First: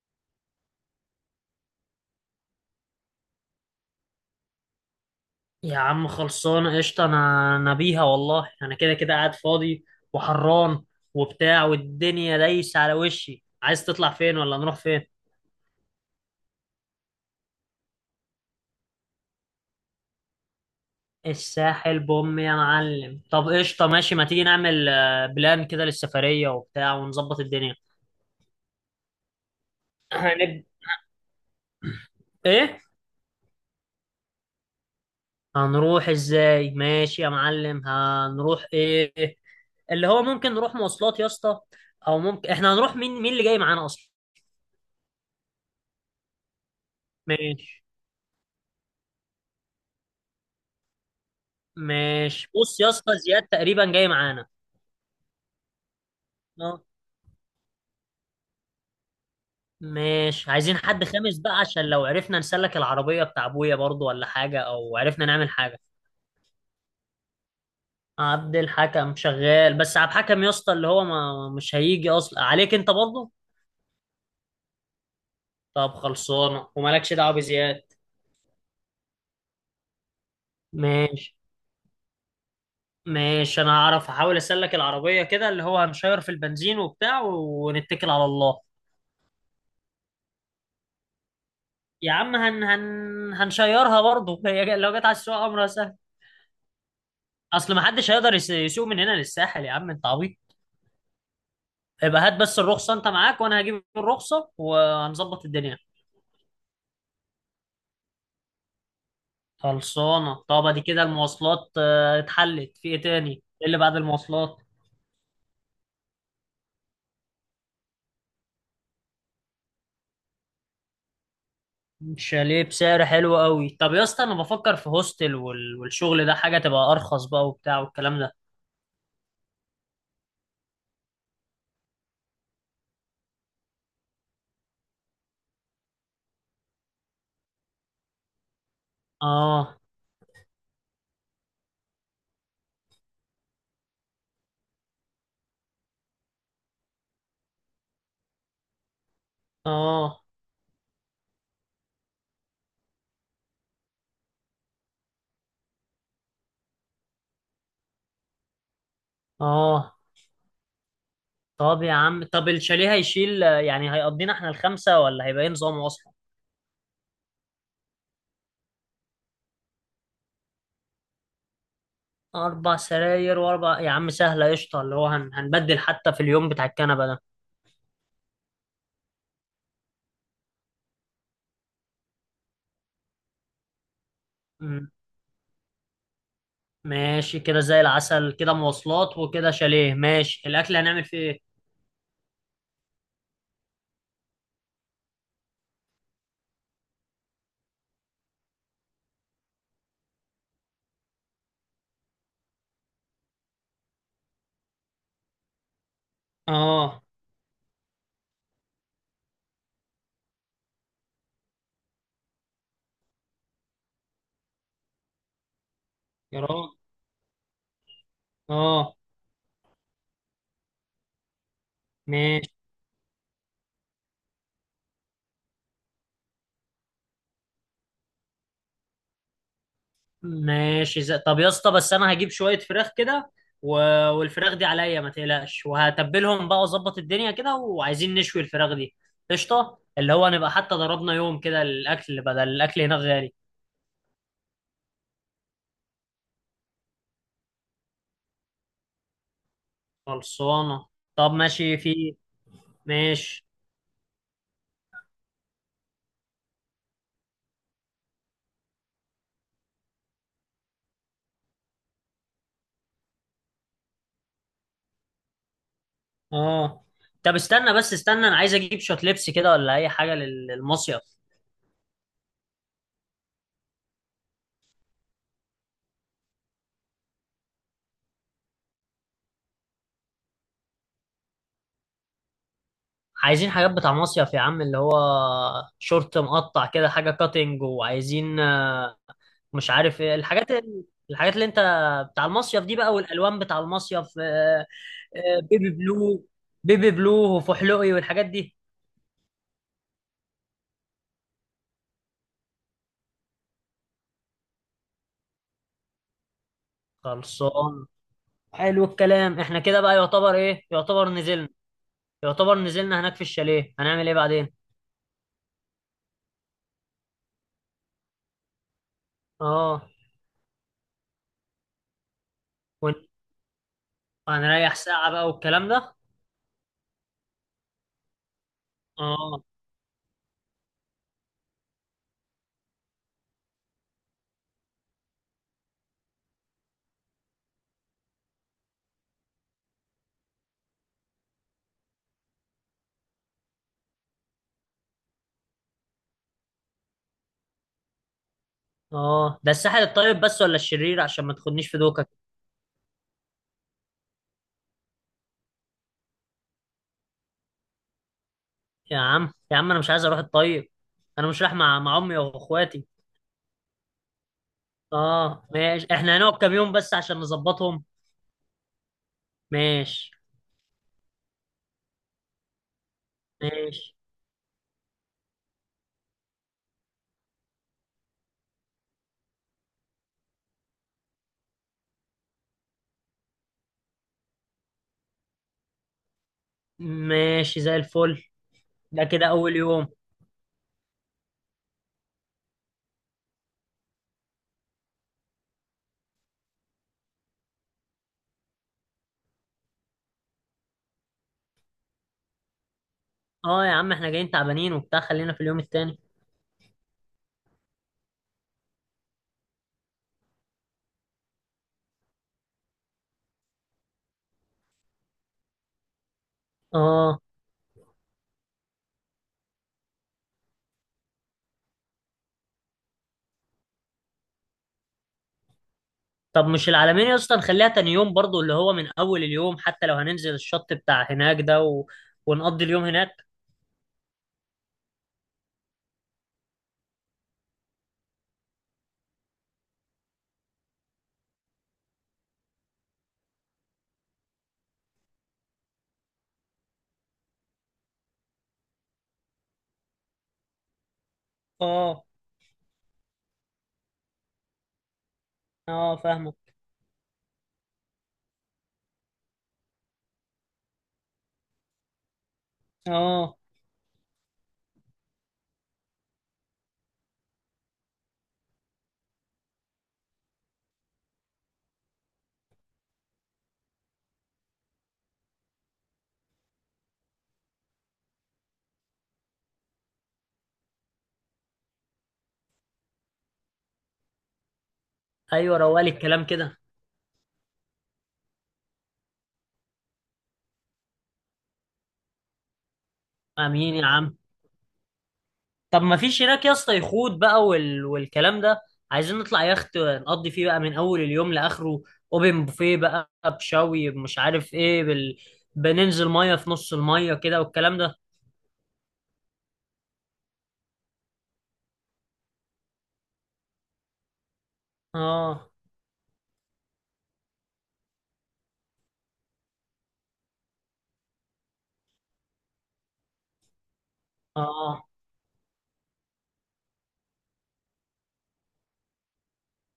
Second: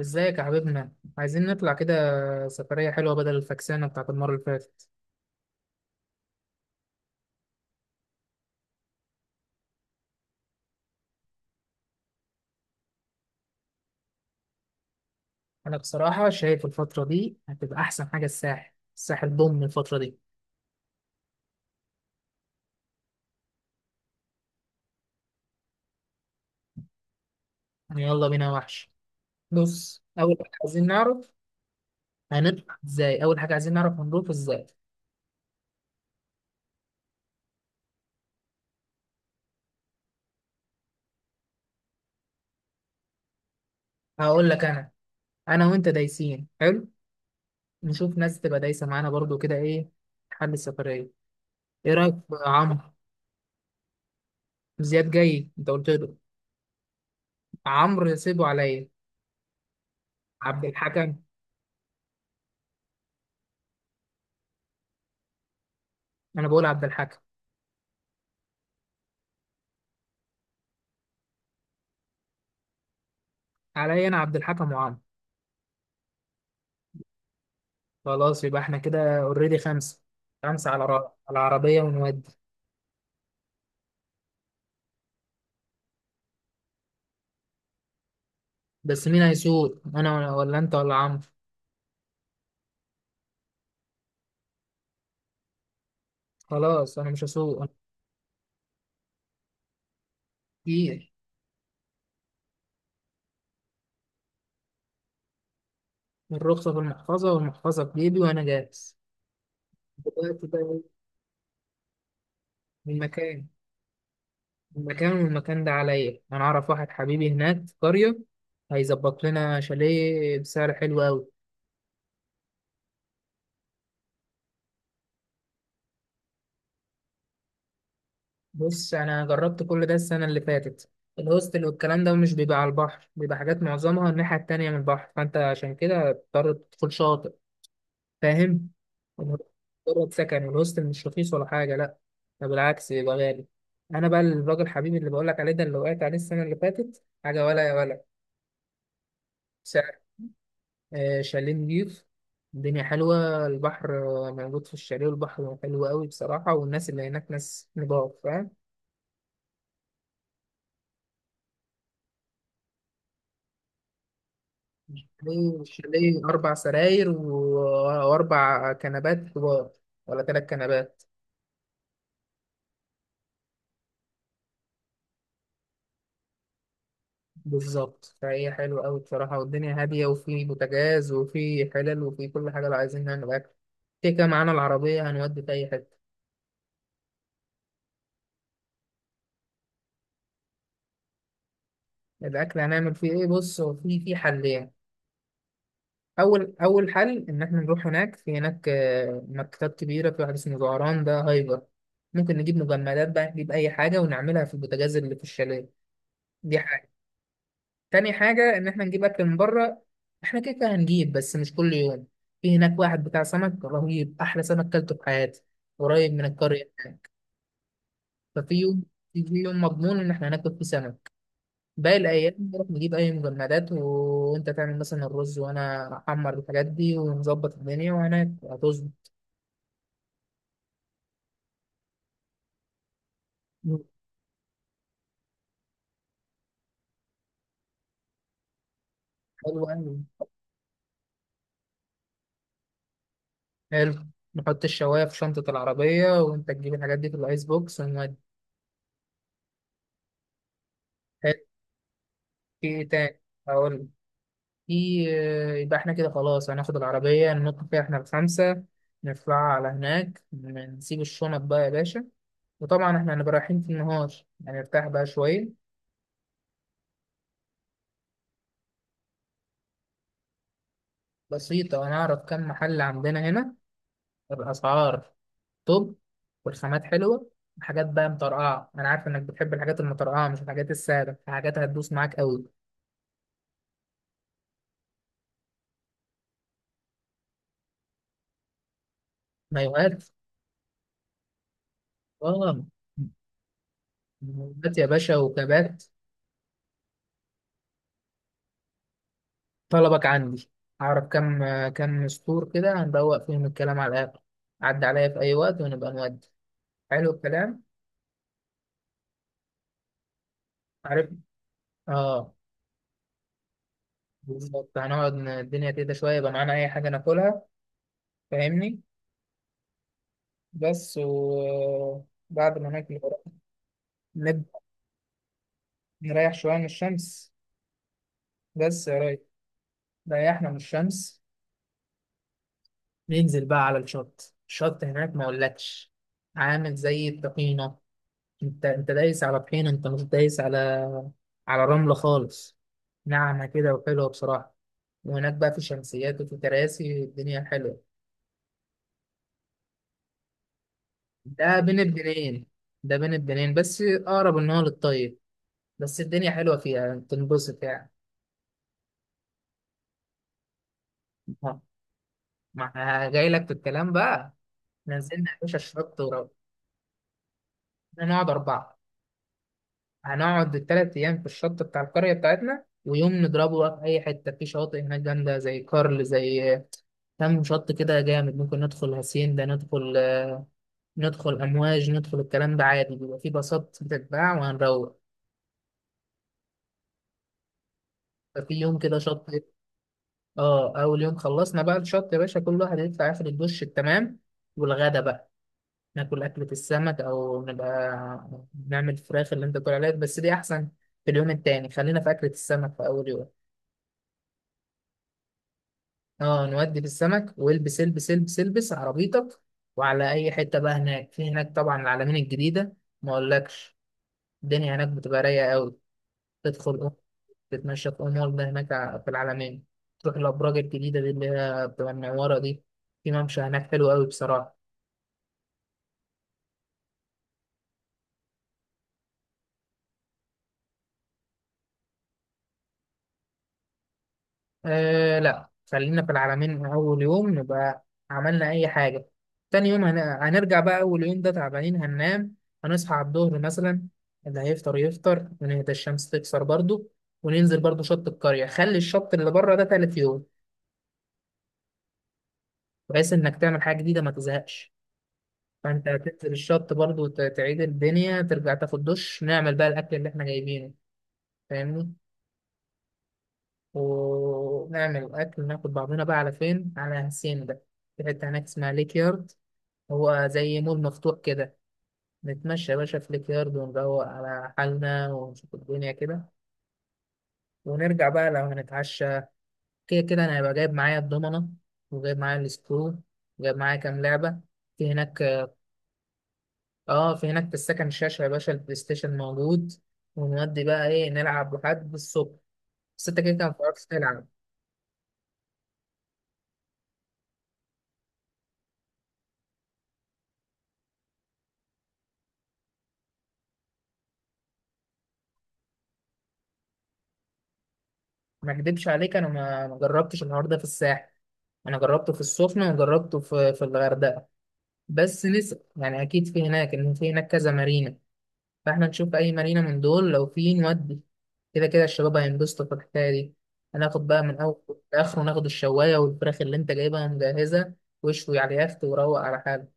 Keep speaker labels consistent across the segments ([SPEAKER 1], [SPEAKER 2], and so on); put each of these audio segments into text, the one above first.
[SPEAKER 1] ازيك يا حبيبنا؟ عايزين نطلع كده سفرية حلوة بدل الفكسانة بتاعت المرة اللي فاتت.
[SPEAKER 2] يا عم، خلصانة قشطة. أنا بيها والله. أنا كده كده قاعد فاضي وحران وبتاع، والدنيا دايسة على وشي. عايز تطلع فين ولا نروح فين؟
[SPEAKER 1] أنا بصراحة شايف الفترة دي هتبقى أحسن حاجة. الساحل ضم الفترة دي.
[SPEAKER 2] الساحل بوم يا معلم. طب قشطة، ماشي، ما تيجي نعمل بلان كده للسفرية وبتاع ونظبط الدنيا.
[SPEAKER 1] يعني يلا بينا يا وحش. بص، أول حاجة
[SPEAKER 2] هنب...
[SPEAKER 1] عايزين نعرف
[SPEAKER 2] إيه؟
[SPEAKER 1] هنروح ازاي.
[SPEAKER 2] هنروح إزاي؟ ماشي يا معلم، هنروح إيه؟ اللي هو ممكن نروح مواصلات يا اسطى، أو ممكن إحنا هنروح. مين مين اللي جاي معانا أصلا؟
[SPEAKER 1] هقول لك أنا. أنا وأنت دايسين حلو.
[SPEAKER 2] ماشي،
[SPEAKER 1] نشوف ناس تبقى دايسة معانا برضو كده. إيه حل السفرية؟ إيه رأيك في
[SPEAKER 2] ماشي.
[SPEAKER 1] عمرو؟
[SPEAKER 2] بص يا اسطى، زياد تقريبا جاي معانا.
[SPEAKER 1] زياد جاي، أنت قلت له؟
[SPEAKER 2] اه،
[SPEAKER 1] عمرو سيبه عليا.
[SPEAKER 2] ماشي.
[SPEAKER 1] عبد
[SPEAKER 2] عايزين حد
[SPEAKER 1] الحكم.
[SPEAKER 2] خامس بقى، عشان لو عرفنا نسلك العربية بتاع ابويا برضو، ولا حاجة، او عرفنا نعمل حاجة.
[SPEAKER 1] أنا بقول عبد الحكم.
[SPEAKER 2] عبد الحكم شغال، بس عبد الحكم يا اسطى اللي هو ما مش هيجي اصلا عليك انت برضو.
[SPEAKER 1] عليا أنا، عبد الحكم وعمرو.
[SPEAKER 2] طب خلصانة، ومالكش دعوة بزياد.
[SPEAKER 1] خلاص يبقى احنا كده اوريدي خمسة. خمسة على را-
[SPEAKER 2] ماشي،
[SPEAKER 1] على العربية ونودي.
[SPEAKER 2] ماشي. انا هعرف احاول اسلك العربية كده، اللي هو هنشير في البنزين وبتاع، ونتكل على الله.
[SPEAKER 1] بس مين هيسوق، انا ولا انت ولا عمرو؟
[SPEAKER 2] يا عم، هن هن هنشيرها برضه. هي لو جت على السوق، امرها سهل.
[SPEAKER 1] خلاص انا مش هسوق انا
[SPEAKER 2] اصل ما حدش هيقدر يسوق من هنا للساحل. يا عم انت عبيط.
[SPEAKER 1] كتير.
[SPEAKER 2] يبقى هات بس الرخصة انت معاك، وانا هجيب الرخصة وهنظبط الدنيا.
[SPEAKER 1] الرخصة في المحفظة والمحفظة في جيبي وانا جاهز.
[SPEAKER 2] خلصانة.
[SPEAKER 1] دلوقتي بقى
[SPEAKER 2] طب ادي
[SPEAKER 1] إيه؟
[SPEAKER 2] كده المواصلات اتحلت. في ايه تاني،
[SPEAKER 1] المكان.
[SPEAKER 2] ايه اللي بعد المواصلات؟
[SPEAKER 1] المكان ده عليا، انا اعرف واحد حبيبي هناك في قرية، هيظبط لنا شاليه بسعر حلو قوي.
[SPEAKER 2] شاليه بسعر حلو قوي. طب يا اسطى، انا بفكر في هوستل والشغل ده، حاجة تبقى ارخص بقى وبتاع والكلام ده.
[SPEAKER 1] بص، انا جربت كل ده السنة اللي فاتت. الهوستل والكلام ده مش بيبقى على البحر، بيبقى حاجات معظمها الناحية التانية من البحر، فانت عشان كده بتضطر تدخل شاطئ. فاهم؟
[SPEAKER 2] اه،
[SPEAKER 1] مجرد سكن، والهوستل مش رخيص ولا حاجه، لا، ده بالعكس يبقى غالي. انا بقى الراجل حبيبي اللي بقول لك عليه ده، اللي وقعت عليه السنه اللي فاتت، حاجه ولا يا ولا سعر.
[SPEAKER 2] اه،
[SPEAKER 1] آه شاليه نضيف، الدنيا حلوه، البحر موجود في الشاليه، والبحر حلو قوي بصراحه، والناس اللي هناك ناس نضاف. فاهم؟
[SPEAKER 2] اه. طب يا عم، طب الشاليه هيشيل يعني هيقضينا احنا الخمسة، ولا هيبقى ايه
[SPEAKER 1] ليه
[SPEAKER 2] نظامه اصلا؟
[SPEAKER 1] الشاليه اربع سراير واربع كنبات كبار، ولا ثلاث كنبات.
[SPEAKER 2] 4 سراير و4 يا عم، سهلة قشطة. اللي هو هنبدل حتى في اليوم بتاع الكنبة.
[SPEAKER 1] بالظبط، فهي حلوة أوي بصراحة، والدنيا هادية، وفي بوتاجاز وفي حلل وفي كل حاجة لو عايزين نعمل أكل. كده كده معانا
[SPEAKER 2] ده
[SPEAKER 1] العربية هنودي في أي حتة.
[SPEAKER 2] ماشي، كده زي العسل. كده مواصلات وكده شاليه. ماشي، الاكل هنعمل فيه ايه؟
[SPEAKER 1] الأكل هنعمل فيه إيه؟ بص، هو في حلين. أول حل إن إحنا نروح هناك. في هناك مكتبات كبيرة، في واحد اسمه زهران، ده هايبر. ممكن نجيب مجمدات بقى، نجيب أي حاجة ونعملها في البوتاجاز اللي في الشاليه. دي حاجة.
[SPEAKER 2] اه
[SPEAKER 1] تاني حاجة إن إحنا نجيب أكل من بره. إحنا كده كده هنجيب بس مش كل يوم. في هناك واحد بتاع سمك رهيب، أحلى سمك كلته في حياتي، قريب من
[SPEAKER 2] يا
[SPEAKER 1] القرية.
[SPEAKER 2] راجل.
[SPEAKER 1] ففي يوم،
[SPEAKER 2] اه.
[SPEAKER 1] في يوم مضمون إن إحنا هناكل فيه سمك. باقي الأيام
[SPEAKER 2] ماشي،
[SPEAKER 1] نروح نجيب أي مجمدات، وأنت تعمل مثلا الرز، وأنا أحمر الحاجات دي، ونظبط الدنيا وهناك هتظبط.
[SPEAKER 2] ماشي. طب يا اسطى، بس انا هجيب شويه فراخ كده، و... والفراخ دي عليا ما تقلقش، وهتبلهم بقى واظبط الدنيا كده. وعايزين نشوي الفراخ دي.
[SPEAKER 1] حلو
[SPEAKER 2] قشطه،
[SPEAKER 1] أوي.
[SPEAKER 2] اللي هو نبقى حتى ضربنا يوم كده الاكل، بدل الاكل هناك غالي.
[SPEAKER 1] حلو. نحط الشواية في شنطة العربية، وأنت تجيب الحاجات دي في الأيس بوكس ونودي.
[SPEAKER 2] خلصانه. طب
[SPEAKER 1] حلو.
[SPEAKER 2] ماشي، في
[SPEAKER 1] في إيه تاني؟
[SPEAKER 2] ماشي.
[SPEAKER 1] هقول. في يبقى احنا كده خلاص هناخد العربية، ننط فيها احنا الخمسة، نطلع على هناك، نسيب الشنط بقى يا باشا. وطبعا احنا هنبقى رايحين في النهار، هنرتاح بقى شوية.
[SPEAKER 2] اه، طب استنى بس استنى، انا عايز اجيب شويه لبس كده ولا اي حاجه للمصيف.
[SPEAKER 1] بسيطة، ونعرف كم محل عندنا هنا، الأسعار توب والخامات حلوة، حاجات بقى مطرقعة. أنا عارف إنك بتحب الحاجات المطرقعة مش الحاجات السادة، حاجات هتدوس معاك أوي.
[SPEAKER 2] عايزين حاجات بتاع مصيف يا عم، اللي هو شورت مقطع كده حاجة كاتنج، وعايزين مش عارف
[SPEAKER 1] مايوهات.
[SPEAKER 2] ايه الحاجات الحاجات اللي انت. بتاع المصيف
[SPEAKER 1] آه،
[SPEAKER 2] دي بقى، والألوان بتاع المصيف،
[SPEAKER 1] مايوهات يا باشا
[SPEAKER 2] بيبي
[SPEAKER 1] وكبات.
[SPEAKER 2] بلو. بيبي بلو وفحلوقي والحاجات دي.
[SPEAKER 1] طلبك عندي. أعرف كم كم سطور كده هندوق فيهم الكلام على الآخر. عدى عليا في أي وقت ونبقى نودي. حلو الكلام.
[SPEAKER 2] خلصان. حلو الكلام. احنا كده بقى يعتبر ايه، يعتبر
[SPEAKER 1] عارف؟
[SPEAKER 2] نزلنا؟
[SPEAKER 1] آه.
[SPEAKER 2] يعتبر نزلنا هناك في الشاليه، هنعمل ايه بعدين؟
[SPEAKER 1] بالظبط، هنقعد الدنيا كده شوية، يبقى معانا أي حاجة ناكلها. فاهمني؟
[SPEAKER 2] اه.
[SPEAKER 1] بس، وبعد ما ناكل
[SPEAKER 2] ون-
[SPEAKER 1] الغدا نبدأ.
[SPEAKER 2] هنريح ساعة بقى والكلام ده.
[SPEAKER 1] نريح شوية من الشمس بس يا راجل.
[SPEAKER 2] اه،
[SPEAKER 1] ريحنا من الشمس، ننزل بقى على الشط. الشط هناك ما أقولكش، عامل زي الطحينة. انت دايس على طحينه، انت مش دايس على رمله خالص، ناعمه كده وحلوه بصراحه. وهناك بقى في شمسيات وفي كراسي، الدنيا حلوه.
[SPEAKER 2] اه. ده الساحل الطيب بس ولا الشرير؟ عشان ما
[SPEAKER 1] ده
[SPEAKER 2] تاخدنيش في
[SPEAKER 1] بين
[SPEAKER 2] دوكا.
[SPEAKER 1] البنين. بس اقرب ان هو للطيب، بس الدنيا حلوه فيها تنبسط يعني.
[SPEAKER 2] يا عم يا عم، انا مش عايز اروح الطيب. انا مش رايح مع امي
[SPEAKER 1] ما
[SPEAKER 2] واخواتي.
[SPEAKER 1] جاي لك في الكلام بقى. نزلنا يا
[SPEAKER 2] اه
[SPEAKER 1] باشا
[SPEAKER 2] ماشي.
[SPEAKER 1] الشط
[SPEAKER 2] احنا
[SPEAKER 1] ورا.
[SPEAKER 2] هنقعد كام يوم بس عشان نظبطهم؟
[SPEAKER 1] نقعد اربعه.
[SPEAKER 2] ماشي،
[SPEAKER 1] هنقعد الـ 3 أيام في الشط بتاع القرية بتاعتنا، ويوم نضربه بقى في
[SPEAKER 2] ماشي،
[SPEAKER 1] أي حتة في شواطئ هناك جامدة زي كارل، زي كام شط كده جامد. ممكن ندخل هاسين ده، ندخل ندخل أمواج، ندخل الكلام ده عادي، بيبقى في باصات بتتباع وهنروح.
[SPEAKER 2] ماشي. زي الفل.
[SPEAKER 1] ففي يوم كده
[SPEAKER 2] ده
[SPEAKER 1] شط.
[SPEAKER 2] كده اول يوم.
[SPEAKER 1] اه، أول يوم خلصنا بقى الشط يا باشا، كل واحد يطلع ياخد الدش التمام، والغدا بقى ناكل أكلة السمك، أو نبقى نعمل فراخ اللي أنت بتقول عليها، بس دي أحسن في اليوم التاني. خلينا في أكلة السمك في أول يوم.
[SPEAKER 2] اه يا عم، احنا جايين تعبانين وبتاع، خلينا في اليوم التاني.
[SPEAKER 1] اه، نودي في السمك، والبس البس البس البس عربيتك، وعلى اي حته بقى. هناك في هناك طبعا العلمين الجديده، ما اقولكش الدنيا هناك بتبقى رايقه قوي. تدخل
[SPEAKER 2] اه.
[SPEAKER 1] تتمشى في امور ده، هناك في العلمين، تروح الابراج الجديده دي اللي هي بتبقى منوره دي. في ممشى هناك حلو قوي بصراحه.
[SPEAKER 2] طب مش العلمين يا اسطى نخليها تاني يوم برضو، اللي هو من اول اليوم، حتى لو هننزل الشط بتاع هناك ده ونقضي اليوم هناك.
[SPEAKER 1] آه لا، خلينا في العلمين من أول يوم، نبقى عملنا أي حاجة. تاني يوم هنرجع بقى. أول يوم ده تعبانين، هننام، هنصحى على الظهر مثلا، اللي هيفطر يفطر، ونهدى الشمس تكسر برضو، وننزل برضو شط القرية. خلي الشط اللي بره ده تالت يوم،
[SPEAKER 2] اه،
[SPEAKER 1] بحيث إنك تعمل حاجة جديدة ما تزهقش. فأنت
[SPEAKER 2] اه
[SPEAKER 1] هتنزل
[SPEAKER 2] فاهمه.
[SPEAKER 1] الشط برضو، تعيد الدنيا، ترجع تاخد دش، نعمل بقى الأكل اللي إحنا جايبينه. فاهمني؟
[SPEAKER 2] اه،
[SPEAKER 1] ونعمل أكل، ناخد بعضنا بقى على فين، على هاسين ده. في حتة هناك اسمها ليك يارد، هو زي مول مفتوح كده. نتمشى يا باشا في الكيارد، ونروق على حالنا، ونشوف الدنيا كده. ونرجع بقى لو هنتعشى. كده كده انا هيبقى جايب معايا الضمنة، وجايب معايا السكرو، وجايب معايا كام لعبة في هناك.
[SPEAKER 2] ايوه. روالي الكلام كده.
[SPEAKER 1] اه، في هناك في السكن شاشة يا باشا، البلاي ستيشن موجود، ونودي بقى ايه، نلعب لحد الصبح. بس انت كده كده
[SPEAKER 2] امين يا
[SPEAKER 1] متعرفش
[SPEAKER 2] عم.
[SPEAKER 1] تلعب.
[SPEAKER 2] طب ما فيش هناك يا اسطى يخوت بقى والكلام ده؟ عايزين نطلع يخت نقضي فيه بقى من اول اليوم لاخره، اوبن بوفيه بقى بشوي مش عارف ايه بننزل ميه في نص الميه كده والكلام ده.
[SPEAKER 1] ما اكدبش عليك، انا ما جربتش النهارده ده في الساحل، انا جربته في السخنة وجربته في الغردقة. بس
[SPEAKER 2] اه،
[SPEAKER 1] لسه يعني اكيد في هناك، ان في هناك كذا مارينا. فاحنا نشوف اي مارينا من دول لو في نودي. كده كده الشباب هينبسطوا في الحكايه دي. هناخد بقى من اول
[SPEAKER 2] اه.
[SPEAKER 1] لاخره، ناخد الشوايه والفراخ اللي انت جايبها مجهزه، واشوي على اليخت وروق على حالك.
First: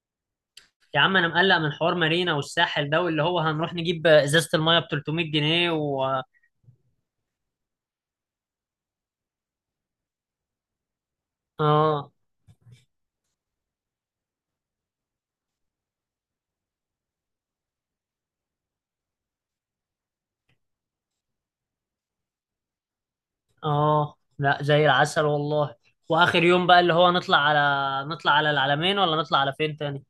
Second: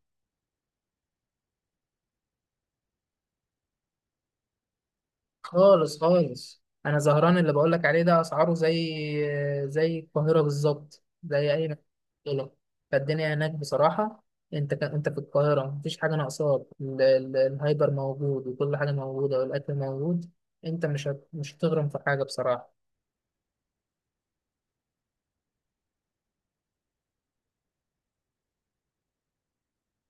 [SPEAKER 2] يا عم انا مقلق من حوار مارينا والساحل ده، واللي هو هنروح نجيب ازازه الميه ب 300 جنيه
[SPEAKER 1] خالص
[SPEAKER 2] و
[SPEAKER 1] خالص، انا زهران اللي بقول لك عليه ده اسعاره زي زي القاهره بالظبط، زي اي مكان
[SPEAKER 2] اه،
[SPEAKER 1] دولار. فالدنيا هناك بصراحه، انت انت في القاهره مفيش حاجه ناقصاك، الهايبر موجود وكل حاجه موجوده والاكل موجود. انت مش هتغرم في حاجه بصراحه.
[SPEAKER 2] اه. لا زي العسل والله. واخر يوم بقى اللي هو نطلع على، نطلع على العلمين، ولا نطلع على فين تاني؟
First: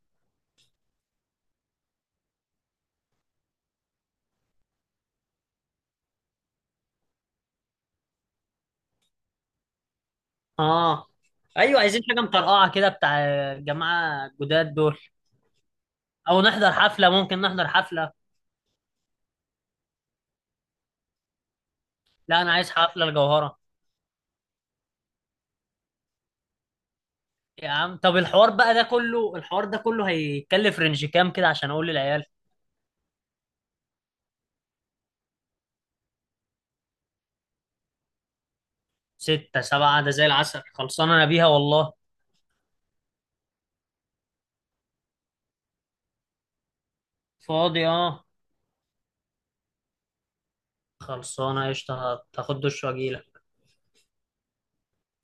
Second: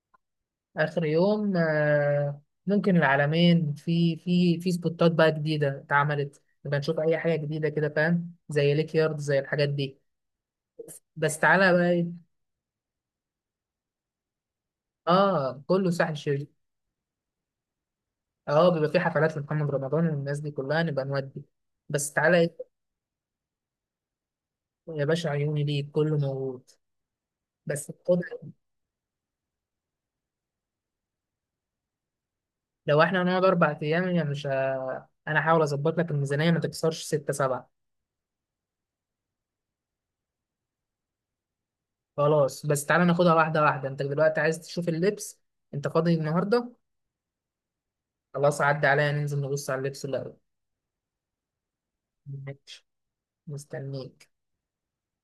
[SPEAKER 1] اخر يوم ممكن العلمين، في في سبوتات بقى جديده اتعملت، نبقى نشوف اي حاجه جديده كده، فاهم؟ زي ليك يارد زي الحاجات دي.
[SPEAKER 2] اه،
[SPEAKER 1] بس تعالى
[SPEAKER 2] ايوه.
[SPEAKER 1] بقى
[SPEAKER 2] عايزين حاجه
[SPEAKER 1] إيه؟
[SPEAKER 2] مطرقعه كده بتاع الجماعه الجداد دول.
[SPEAKER 1] اه كله ساحل
[SPEAKER 2] او
[SPEAKER 1] شرير.
[SPEAKER 2] نحضر حفله، ممكن نحضر حفله.
[SPEAKER 1] اه، بيبقى في حفلات لمحمد رمضان والناس دي كلها، نبقى نودي. بس تعالى
[SPEAKER 2] لا، انا
[SPEAKER 1] إيه؟
[SPEAKER 2] عايز حفله الجوهره.
[SPEAKER 1] يا باشا عيوني ليك، كله موجود.
[SPEAKER 2] يا
[SPEAKER 1] بس
[SPEAKER 2] عم، طب
[SPEAKER 1] خد،
[SPEAKER 2] الحوار بقى ده كله، الحوار ده كله هيكلف رينج كام كده؟ عشان اقول للعيال.
[SPEAKER 1] لو احنا هنقعد 4 ايام يعني مش ه- انا هحاول اظبط لك الميزانيه ما تكسرش ستة سبعة.
[SPEAKER 2] ستة سبعة ده زي العسل. خلصانه انا بيها والله.
[SPEAKER 1] خلاص بس تعالى، ناخدها واحده واحده. انت دلوقتي عايز تشوف اللبس. انت فاضي النهارده؟
[SPEAKER 2] فاضي اه.
[SPEAKER 1] خلاص، عدى عليا ننزل نبص على اللبس الأول.
[SPEAKER 2] خلصانه قشطه. هاخد دش
[SPEAKER 1] ماشي،
[SPEAKER 2] واجيلك.
[SPEAKER 1] مستنيك.